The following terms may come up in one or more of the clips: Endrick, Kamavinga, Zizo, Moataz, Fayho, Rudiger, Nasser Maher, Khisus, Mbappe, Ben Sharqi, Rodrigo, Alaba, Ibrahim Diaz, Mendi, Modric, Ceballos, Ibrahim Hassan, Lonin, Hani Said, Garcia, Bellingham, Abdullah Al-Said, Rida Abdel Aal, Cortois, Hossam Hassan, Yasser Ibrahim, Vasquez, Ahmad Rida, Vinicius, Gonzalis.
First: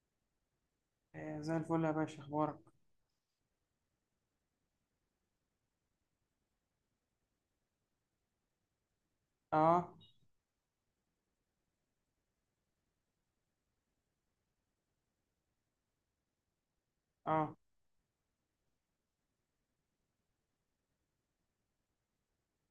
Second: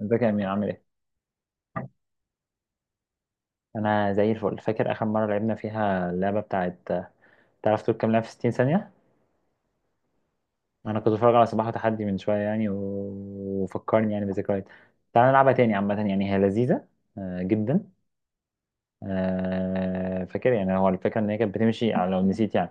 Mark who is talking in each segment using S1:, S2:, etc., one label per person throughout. S1: ازيك يا امين، عامل ايه؟
S2: آه، زي الفل يا باشا اخبارك.
S1: انا زي الفل. فاكر اخر مره لعبنا فيها اللعبه بتاعت تعرف تقول كام لعبه في 60 ثانيه؟
S2: اه.
S1: انا كنت بتفرج على صباح وتحدي من شويه يعني وفكرني يعني بذكريات. تعال نلعبها تاني. عامه يعني هي لذيذه.
S2: اه.
S1: جدا. فاكر يعني هو الفكره ان هي كانت بتمشي على لو نسيت يعني.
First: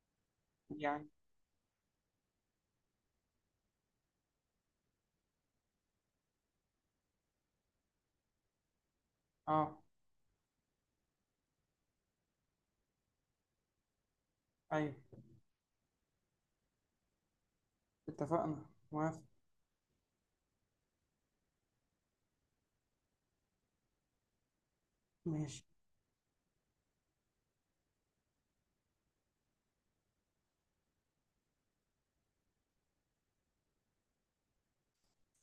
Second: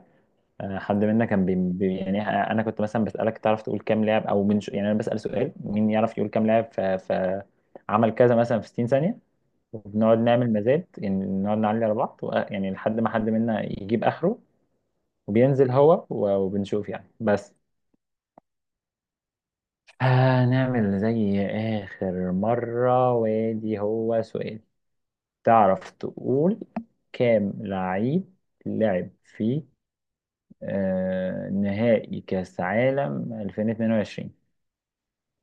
S1: حد
S2: يعني.
S1: منا كان يعني انا كنت مثلا بسالك تعرف تقول كام لاعب يعني انا بسال سؤال مين يعرف يقول كام لاعب عمل كذا مثلا في 60 ثانيه؟
S2: اه.
S1: وبنقعد نعمل مزاد. يعني نقعد نعلي على بعض يعني لحد ما حد منا يجيب آخره،
S2: ايوه،
S1: وبينزل هو وبنشوف يعني بس.
S2: اتفقنا. موافق.
S1: هنعمل زي آخر مرة، وادي هو سؤال.
S2: ماشي،
S1: تعرف تقول كام لعيب لعب في نهائي كأس عالم 2022؟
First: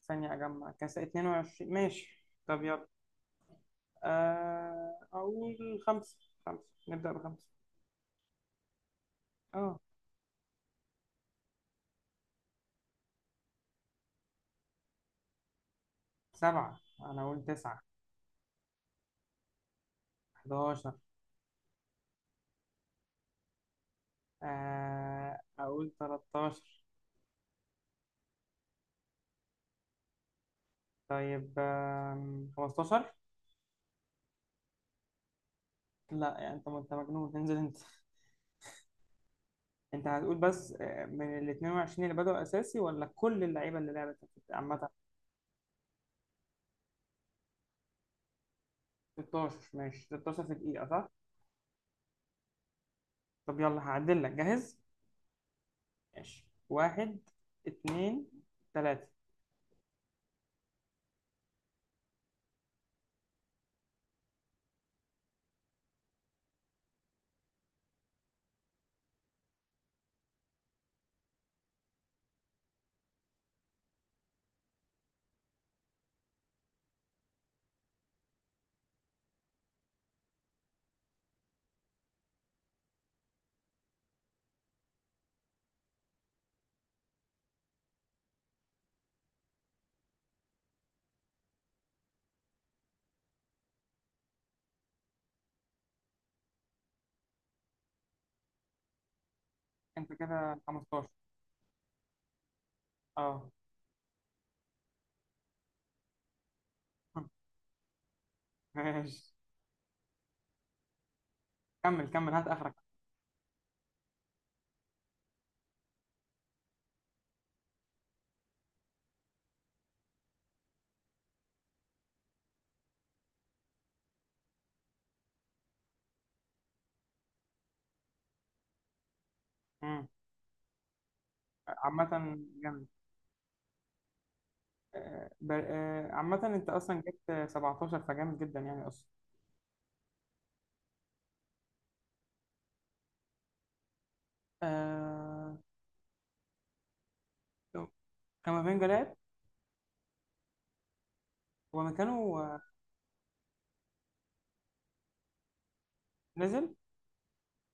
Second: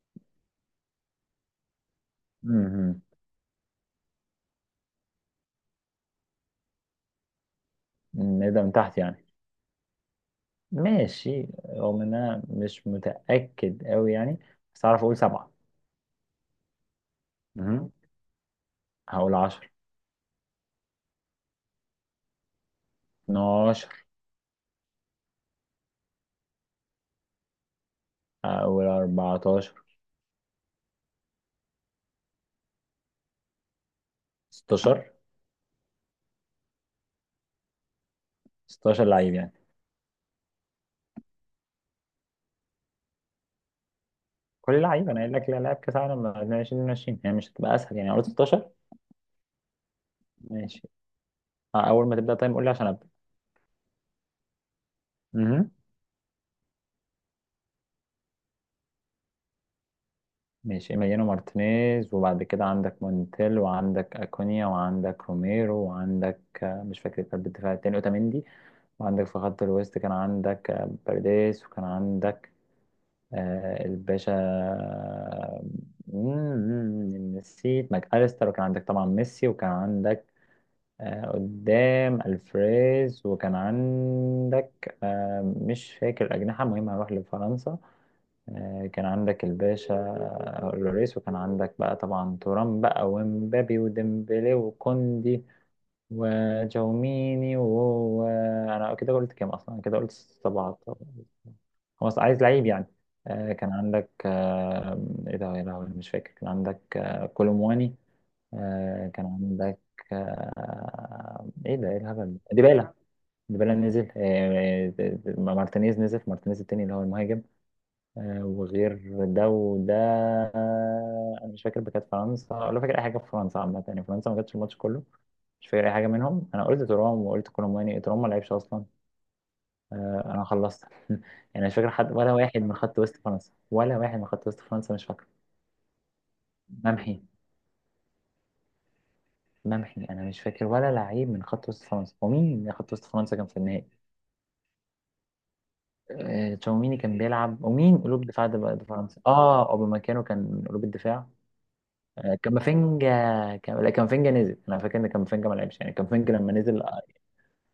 S2: ثانية اجمع كاس 22. ماشي، طب يلا.
S1: امم.
S2: آه اقول خمسة، خمسة، نبدأ بخمسة.
S1: نبدأ من تحت يعني.
S2: اه
S1: ماشي، رغم ان انا مش متأكد قوي يعني. بس اعرف اقول سبعة.
S2: سبعة، انا اقول تسعة.
S1: مهم. هقول 10.
S2: 11.
S1: 12.
S2: آه اقول 13.
S1: او 14.
S2: طيب 15.
S1: 16.
S2: لا يعني انت مجنون، انزل انت.
S1: 16 لعيب يعني.
S2: انت هتقول بس من ال 22 اللي بدأوا اساسي ولا كل اللعيبة اللي لعبت
S1: كل
S2: عامة.
S1: لعيب انا قايل لك. لا، لاعب كاس عالم 2022 يعني، مش هتبقى اسهل يعني؟ قلت 16.
S2: 16، ماشي 16 في
S1: ماشي.
S2: دقيقة صح؟
S1: اول ما تبدا طيب قول لي عشان ابدا.
S2: طب يلا هعدل لك، جاهز؟
S1: امم.
S2: ماشي، واحد، اتنين، تلاتة.
S1: ماشي، إيميليانو مارتينيز، وبعد كده عندك مونتيل، وعندك أكونيا، وعندك روميرو، وعندك، مش فاكر قلب الدفاع التاني، أوتاميندي. وعندك في خط الوسط كان عندك بيريز، وكان عندك الباشا، نسيت، ماك أليستر. وكان عندك طبعا ميسي، وكان عندك قدام الفريز، وكان عندك مش فاكر الأجنحة. المهم هروح لفرنسا. كان عندك الباشا لوريس، وكان عندك بقى طبعا تورام بقى، ومبابي، وديمبلي، وكوندي، وجوميني، وهو، انا كده قلت كام اصلا؟ أنا كده قلت
S2: انت كده
S1: 17.
S2: 15.
S1: خلاص، عايز لعيب يعني.
S2: اه.
S1: كان عندك، ايه ده يا لهوي، مش فاكر. كان عندك كولومواني. كان
S2: ماشي،
S1: عندك، ايه ده؟ ايه
S2: كمل
S1: الهبل
S2: كمل
S1: ده؟
S2: هات اخرك.
S1: ديبالا. ديبالا نزل. مارتينيز نزل، مارتينيز التاني اللي هو المهاجم. وغير ده وده. انا مش فاكر كانت فرنسا، ولا فاكر اي حاجه في فرنسا عامه يعني. فرنسا ما جاتش الماتش كله. مش فاكر اي حاجه منهم. انا قلت ترام وقلت كولوماني. ترام ما لعبش اصلا.
S2: مم.
S1: انا خلصت. يعني مش فاكر
S2: عامة
S1: حد، ولا واحد من
S2: جامد.
S1: خط وسط فرنسا، ولا واحد من خط وسط فرنسا، مش فاكره.
S2: عامة انت اصلا
S1: ممحي.
S2: جبت 17، فجامد جدا يعني اصلا.
S1: ممحي. انا مش فاكر ولا لعيب من خط وسط فرنسا. ومين من خط وسط فرنسا كان في النهائي؟
S2: آه،
S1: تشاوميني كان بيلعب. ومين قلوب دفاع ده بقى؟ ده
S2: كامافينجا لعب،
S1: فرنسا. اه، اوبامكانو كان قلوب الدفاع.
S2: هو مكانه. آه،
S1: كامافينجا. لا، كامافينجا نزل. انا فاكر ان كامافينجا ما لعبش يعني. كامافينجا لما
S2: نزل.
S1: نزل، آه،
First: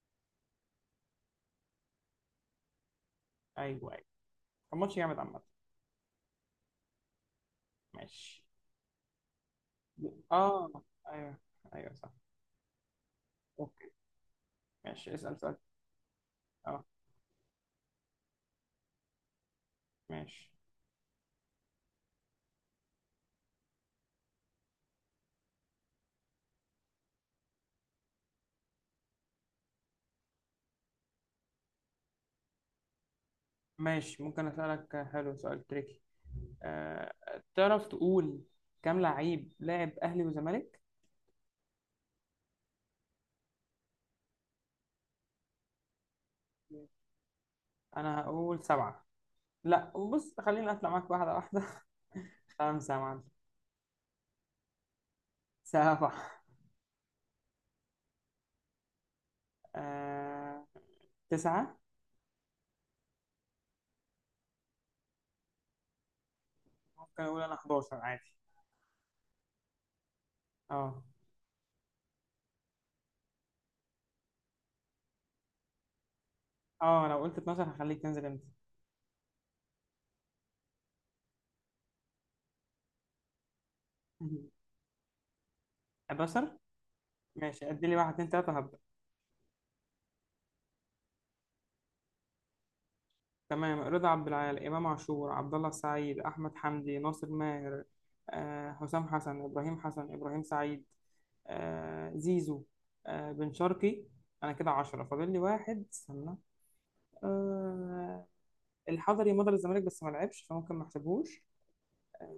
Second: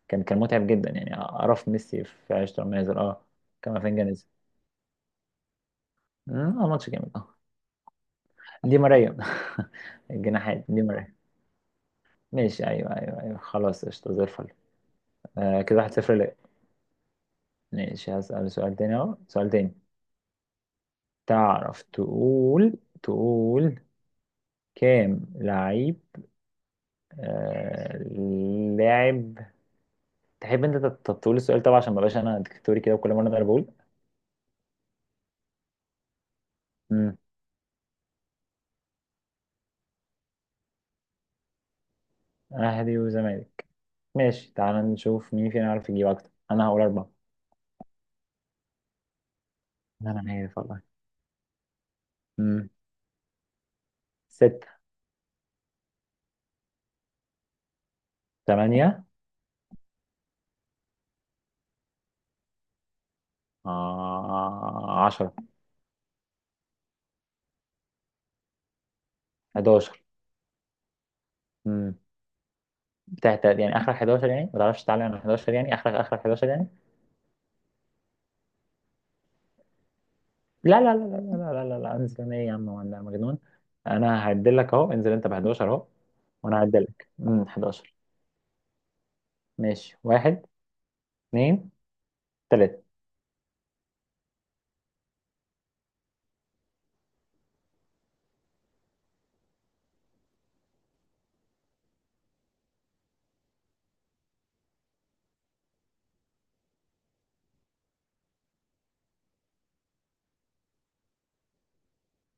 S1: كان كان متعب جدا يعني. اعرف ميسي في عشرة لما نزل. اه.
S2: ايوه
S1: كامافينجا
S2: ايوه.
S1: نزل.
S2: كان ماتش جامد عامة.
S1: مم. اه، ماتش جامد، اه.
S2: ماشي.
S1: دي ماريا. الجناحات
S2: اه.
S1: دي ماريا.
S2: ايوه ايوه صح.
S1: ماشي، ايوه، ايوه، ايوه، خلاص،
S2: اوكي،
S1: قشطة زي الفل.
S2: ماشي اسأل سؤال.
S1: كده واحد صفر ليه.
S2: اه.
S1: ماشي، هسأل سؤال تاني، اهو سؤال تاني.
S2: ماشي.
S1: تعرف تقول، تقول كام لعيب آه لاعب تحب انت تقول السؤال طبعا، عشان ما بقاش انا ديكتاتوري كده وكل مره انا بقول.
S2: ممكن أسألك حلو سؤال تريكي؟ أه.
S1: امم.
S2: تعرف تقول كام لعيب لاعب أهلي وزمالك؟
S1: اهلي وزمالك. ماشي، تعال نشوف مين فينا عارف يجيب اكتر. انا هقول اربعة.
S2: أنا هقول سبعة. لا
S1: انا
S2: بص،
S1: عارف
S2: خليني
S1: والله.
S2: أطلع معاك واحدة واحدة.
S1: امم.
S2: خمسة يا معلم.
S1: ستة.
S2: سبعة.
S1: تمانية.
S2: أه. تسعة.
S1: 10.
S2: ممكن أقول أنا 11 عادي.
S1: 11.
S2: أه
S1: امم. تحت يعني، اخرك 11 يعني؟ ما تعرفش تعلي على 11 يعني؟ اخرك، اخرك 11 يعني؟
S2: أه، لو قلت 12 هخليك تنزل أنت.
S1: لا، لا، لا، لا، لا، لا، لا، لا. انزل انا؟ ايه يا عم، وانا مجنون؟ انا هعدلك اهو، انزل انت ب 11 اهو. وانا
S2: 11.
S1: هعدلك،
S2: ماشي، أدي لي
S1: 11.
S2: واحد اتنين تلاتة.
S1: ماشي، واحد، اتنين، تلاتة.
S2: تمام، رضا عبد العال، إمام عاشور، عبد الله السعيد، أحمد حمدي، ناصر ماهر، حسام حسن، إبراهيم حسن، إبراهيم سعيد، زيزو، بن شرقي. أنا كده عشرة، فاضل لي واحد، استنى. آه، الحضري مضى للزمالك بس ما لعبش فممكن ما احسبهوش. آه،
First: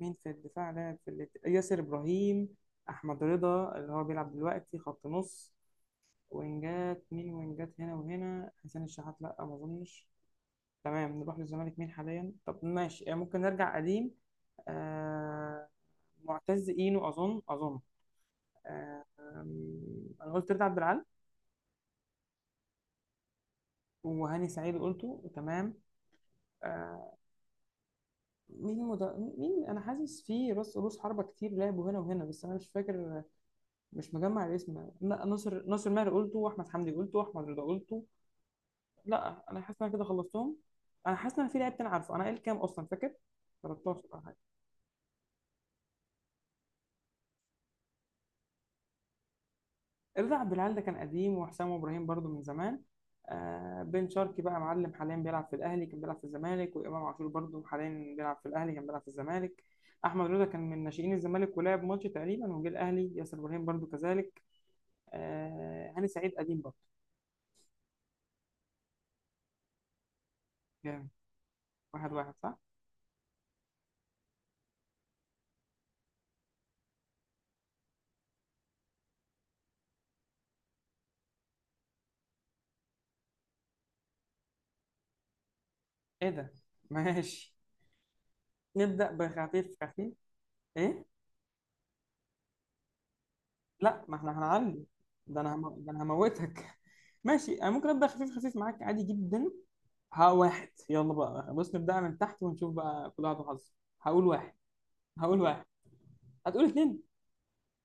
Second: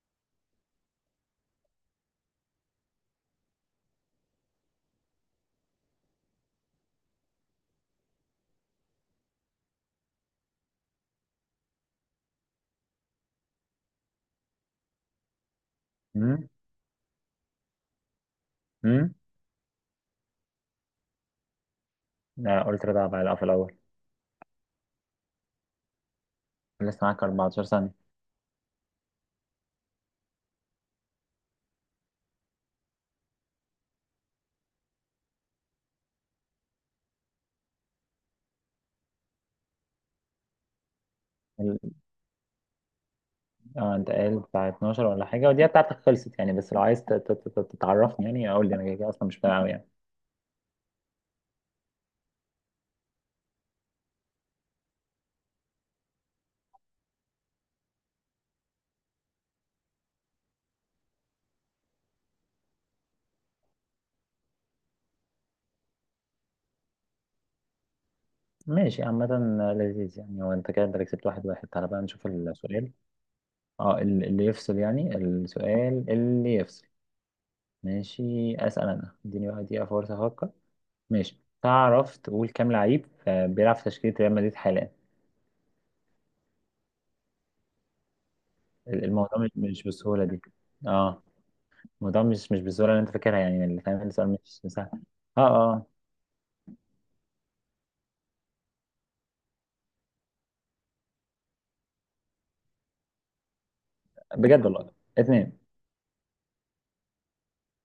S2: مين في الدفاع لعب في ياسر إبراهيم، أحمد رضا اللي هو بيلعب دلوقتي خط نص. وينجات، مين وينجات هنا وهنا؟ حسين الشحات، لأ ما أظنش. تمام نروح للزمالك، مين حاليا؟ طب ماشي يعني ممكن نرجع قديم. آه...
S1: امم.
S2: معتز اينو، اظن. آه...
S1: امم.
S2: انا قلت رضا عبد العال.
S1: لا، قلت رضا بقى في الاول.
S2: وهاني سعيد قلته، تمام.
S1: لسه
S2: آه...
S1: معاك 14 ثانية.
S2: مين مد... مين؟ انا حاسس في راس، رؤوس حربة كتير لعبوا هنا وهنا بس انا مش فاكر، مش مجمع الاسم. لا ناصر، ناصر ماهر قلته، واحمد حمدي قلته، واحمد رضا قلته. لا انا حاسس ان انا كده خلصتهم. انا حاسس ان أنا في لعيب تاني عارفه. انا قايل كام اصلا فاكر؟
S1: اه،
S2: 13.
S1: انت قايل بتاع 12 ولا حاجة؟ ودي بتاعتك خلصت يعني، بس لو عايز تتعرفني يعني اقول لي، انا كده كده اصلا مش فاهم أوي يعني.
S2: رضا عبد العال ده كان قديم، وحسام ابراهيم برضو من زمان. آه بن شرقي بقى معلم حاليا بيلعب في الاهلي، كان بيلعب في الزمالك. وامام عاشور برضو حاليا بيلعب في الاهلي، كان بيلعب في الزمالك. احمد رضا كان من ناشئين الزمالك ولعب ماتش تقريبا وجه الاهلي. ياسر ابراهيم برضو كذلك. آه هاني سعيد قديم برضو.
S1: ماشي، عامة. لذيذ يعني. هو انت كده، انت
S2: جامد.
S1: كسبت واحد واحد. تعالى بقى
S2: واحد
S1: نشوف
S2: واحد صح.
S1: السؤال. اه، اللي يفصل يعني، السؤال اللي يفصل. ماشي، اسأل. انا اديني بقى دقيقة فرصة افكر. ماشي، تعرف تقول كام لعيب بيلعب في تشكيلة ريال مدريد حاليا؟
S2: ايه ده؟ ماشي، نبدا
S1: الموضوع مش
S2: بخفيف
S1: مش
S2: خفيف.
S1: بالسهولة دي.
S2: ايه؟
S1: اه، الموضوع مش بالسهولة اللي انت فاكرها يعني. اللي فاهم
S2: لا ما
S1: السؤال
S2: احنا
S1: مش
S2: هنعلي.
S1: سهل. اه، اه،
S2: ده انا هموتك. ماشي، انا ممكن ابدا خفيف خفيف معاك عادي جدا. ها، واحد، يلا بقى، بص نبدأ من تحت ونشوف بقى كل واحد وحظه. هقول واحد
S1: بجد والله.
S2: هقول
S1: اتنين.
S2: واحد. هتقول اتنين.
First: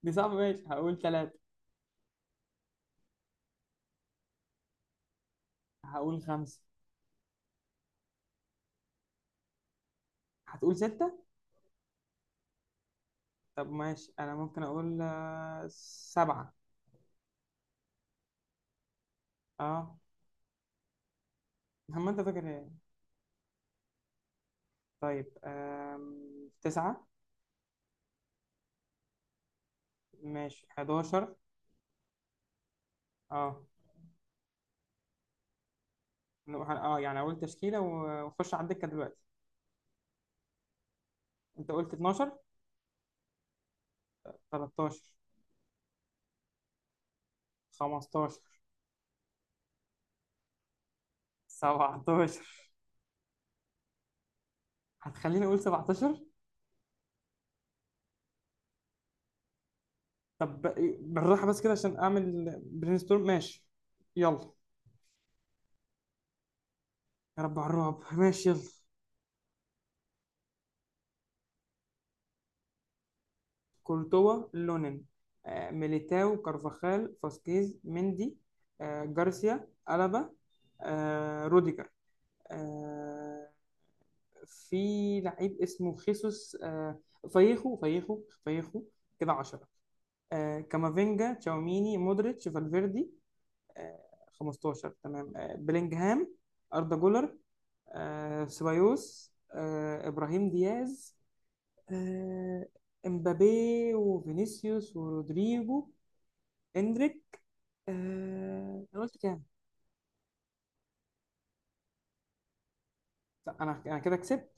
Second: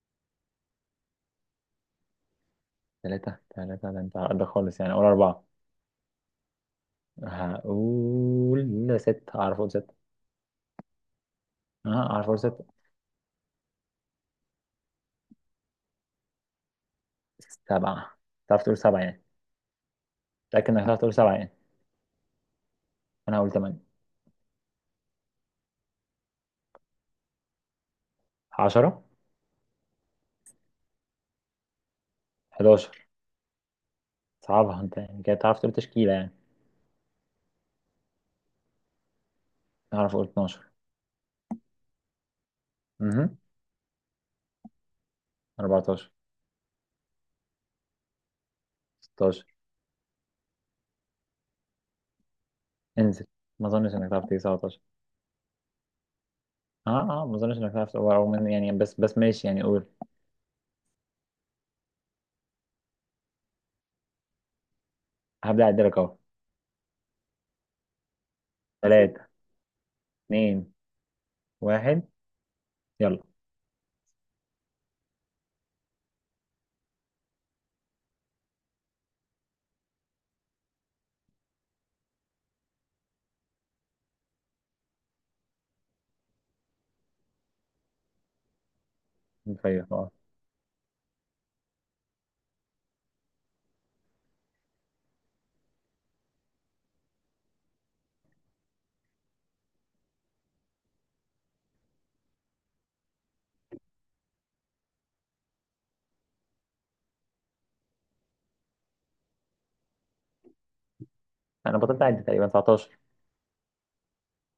S2: دي صعبة، ماشي هقول تلاتة.
S1: ثلاثة، ثلاثة؟ ده انت ده خالص يعني. اقول أربعة.
S2: هقول خمسة.
S1: هقول ستة، أعرف أقول ستة.
S2: هتقول ستة.
S1: أه، أعرف أقول ستة.
S2: طب ماشي، أنا ممكن أقول سبعة.
S1: سبعة. تعرف تقول سبعة يعني؟
S2: أه.
S1: متأكد إنك تعرف تقول سبعة يعني؟
S2: هم، أنت فاكر إيه؟
S1: أنا هقول تمانية.
S2: طيب تسعة.
S1: 10.
S2: ماشي حداشر.
S1: 11.
S2: أه.
S1: صعبها أنت يعني كده، تعرف تقول تشكيلة يعني؟
S2: أه يعني أقول تشكيلة وخش على الدكة دلوقتي.
S1: أعرف أقول 12.
S2: أنت قلت اتناشر.
S1: أمم.
S2: تلاتاشر.
S1: 14.
S2: خمستاشر.
S1: 16.
S2: سبعتاشر.
S1: انزل. ما أظنش إنك تعرف تيجي 17.
S2: هتخليني أقول سبعتاشر.
S1: أه، أه، ما أظنش إنك تعرف تقول أو من يعني، بس ماشي يعني. قول.
S2: طب بالراحة بس كده عشان أعمل برين ستورم. ماشي، يلا.
S1: هبدأ أعدلك أهو.
S2: يا رب على الرعب، ماشي يلا.
S1: تلاتة، اتنين، واحد، يلا.
S2: كورتوا، لونين، ميليتاو، كارفاخال، فاسكيز، مندي، جارسيا، ألابا، روديجر، آه، في لعيب اسمه خيسوس، فايخو كده 10.
S1: طيب،
S2: كامافينجا، تشاوميني، مودريتش، فالفيردي، آه، 15 تمام. بلينجهام، أردا جولر، سيبايوس، إبراهيم دياز، آه، إمبابي وفينيسيوس ورودريجو، إندريك. أنا قلت كام؟
S1: أنا بطلت أعد، تقريبا 19.
S2: لا، أنا كده كسبت.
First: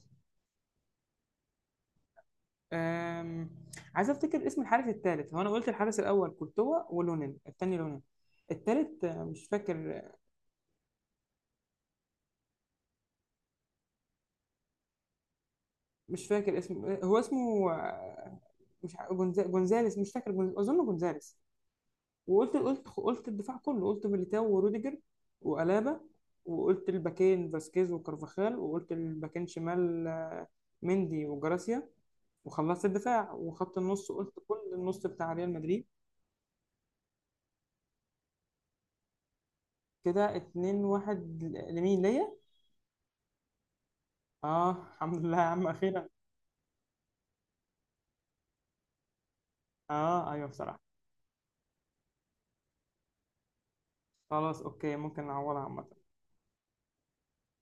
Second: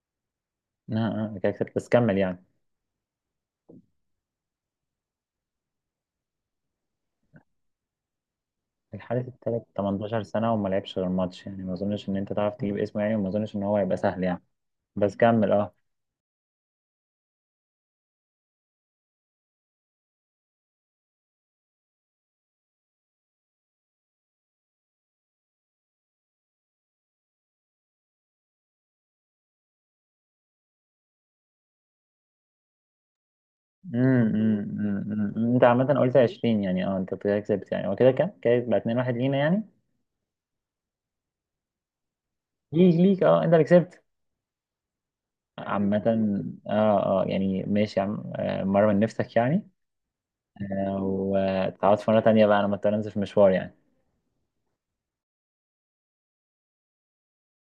S1: كده كسبت، بس كمل يعني.
S2: آم، عايز أفتكر اسم الحارس الثالث. هو أنا قلت الحارس الأول كورتوا، ولونين التاني لونين. التالت
S1: الحارس
S2: مش
S1: التالت
S2: فاكر،
S1: 18 سنة وما لعبش غير ماتش يعني، ما أظنش إن أنت تعرف تجيب اسمه يعني، وما أظنش إن هو هيبقى سهل يعني. بس كمل، أه.
S2: مش فاكر اسمه. هو اسمه آه، مش ع- جونزا- جونزاليس، مش فاكر، أظن جونزاليس. وقلت قلت قلت الدفاع كله، قلت ميليتاو وروديجر وألابا، وقلت الباكين فاسكيز وكارفاخال، وقلت الباكين شمال مندي وجراسيا، وخلصت الدفاع. وخط النص قلت
S1: أمم،
S2: كل
S1: أمم،
S2: النص بتاع
S1: أمم،
S2: ريال
S1: أمم. أنت
S2: مدريد.
S1: عامة قلت 20 يعني. أنت كده كسبت يعني. هو كده كام؟ كده يبقى 2-1 لينا يعني.
S2: كده 2 1. لمين ليا؟
S1: ليك، ليك، أه، أنت اللي كسبت.
S2: اه الحمد لله يا عم،
S1: عامة،
S2: اخيرا.
S1: أه، أه، يعني ماشي يا عم. مرة من نفسك يعني.
S2: اه ايوه بصراحة.
S1: وتعوض في مرة تانية بقى. أنا مضطر أنزل في مشوار يعني.
S2: خلاص اوكي، ممكن نعوضها عامة.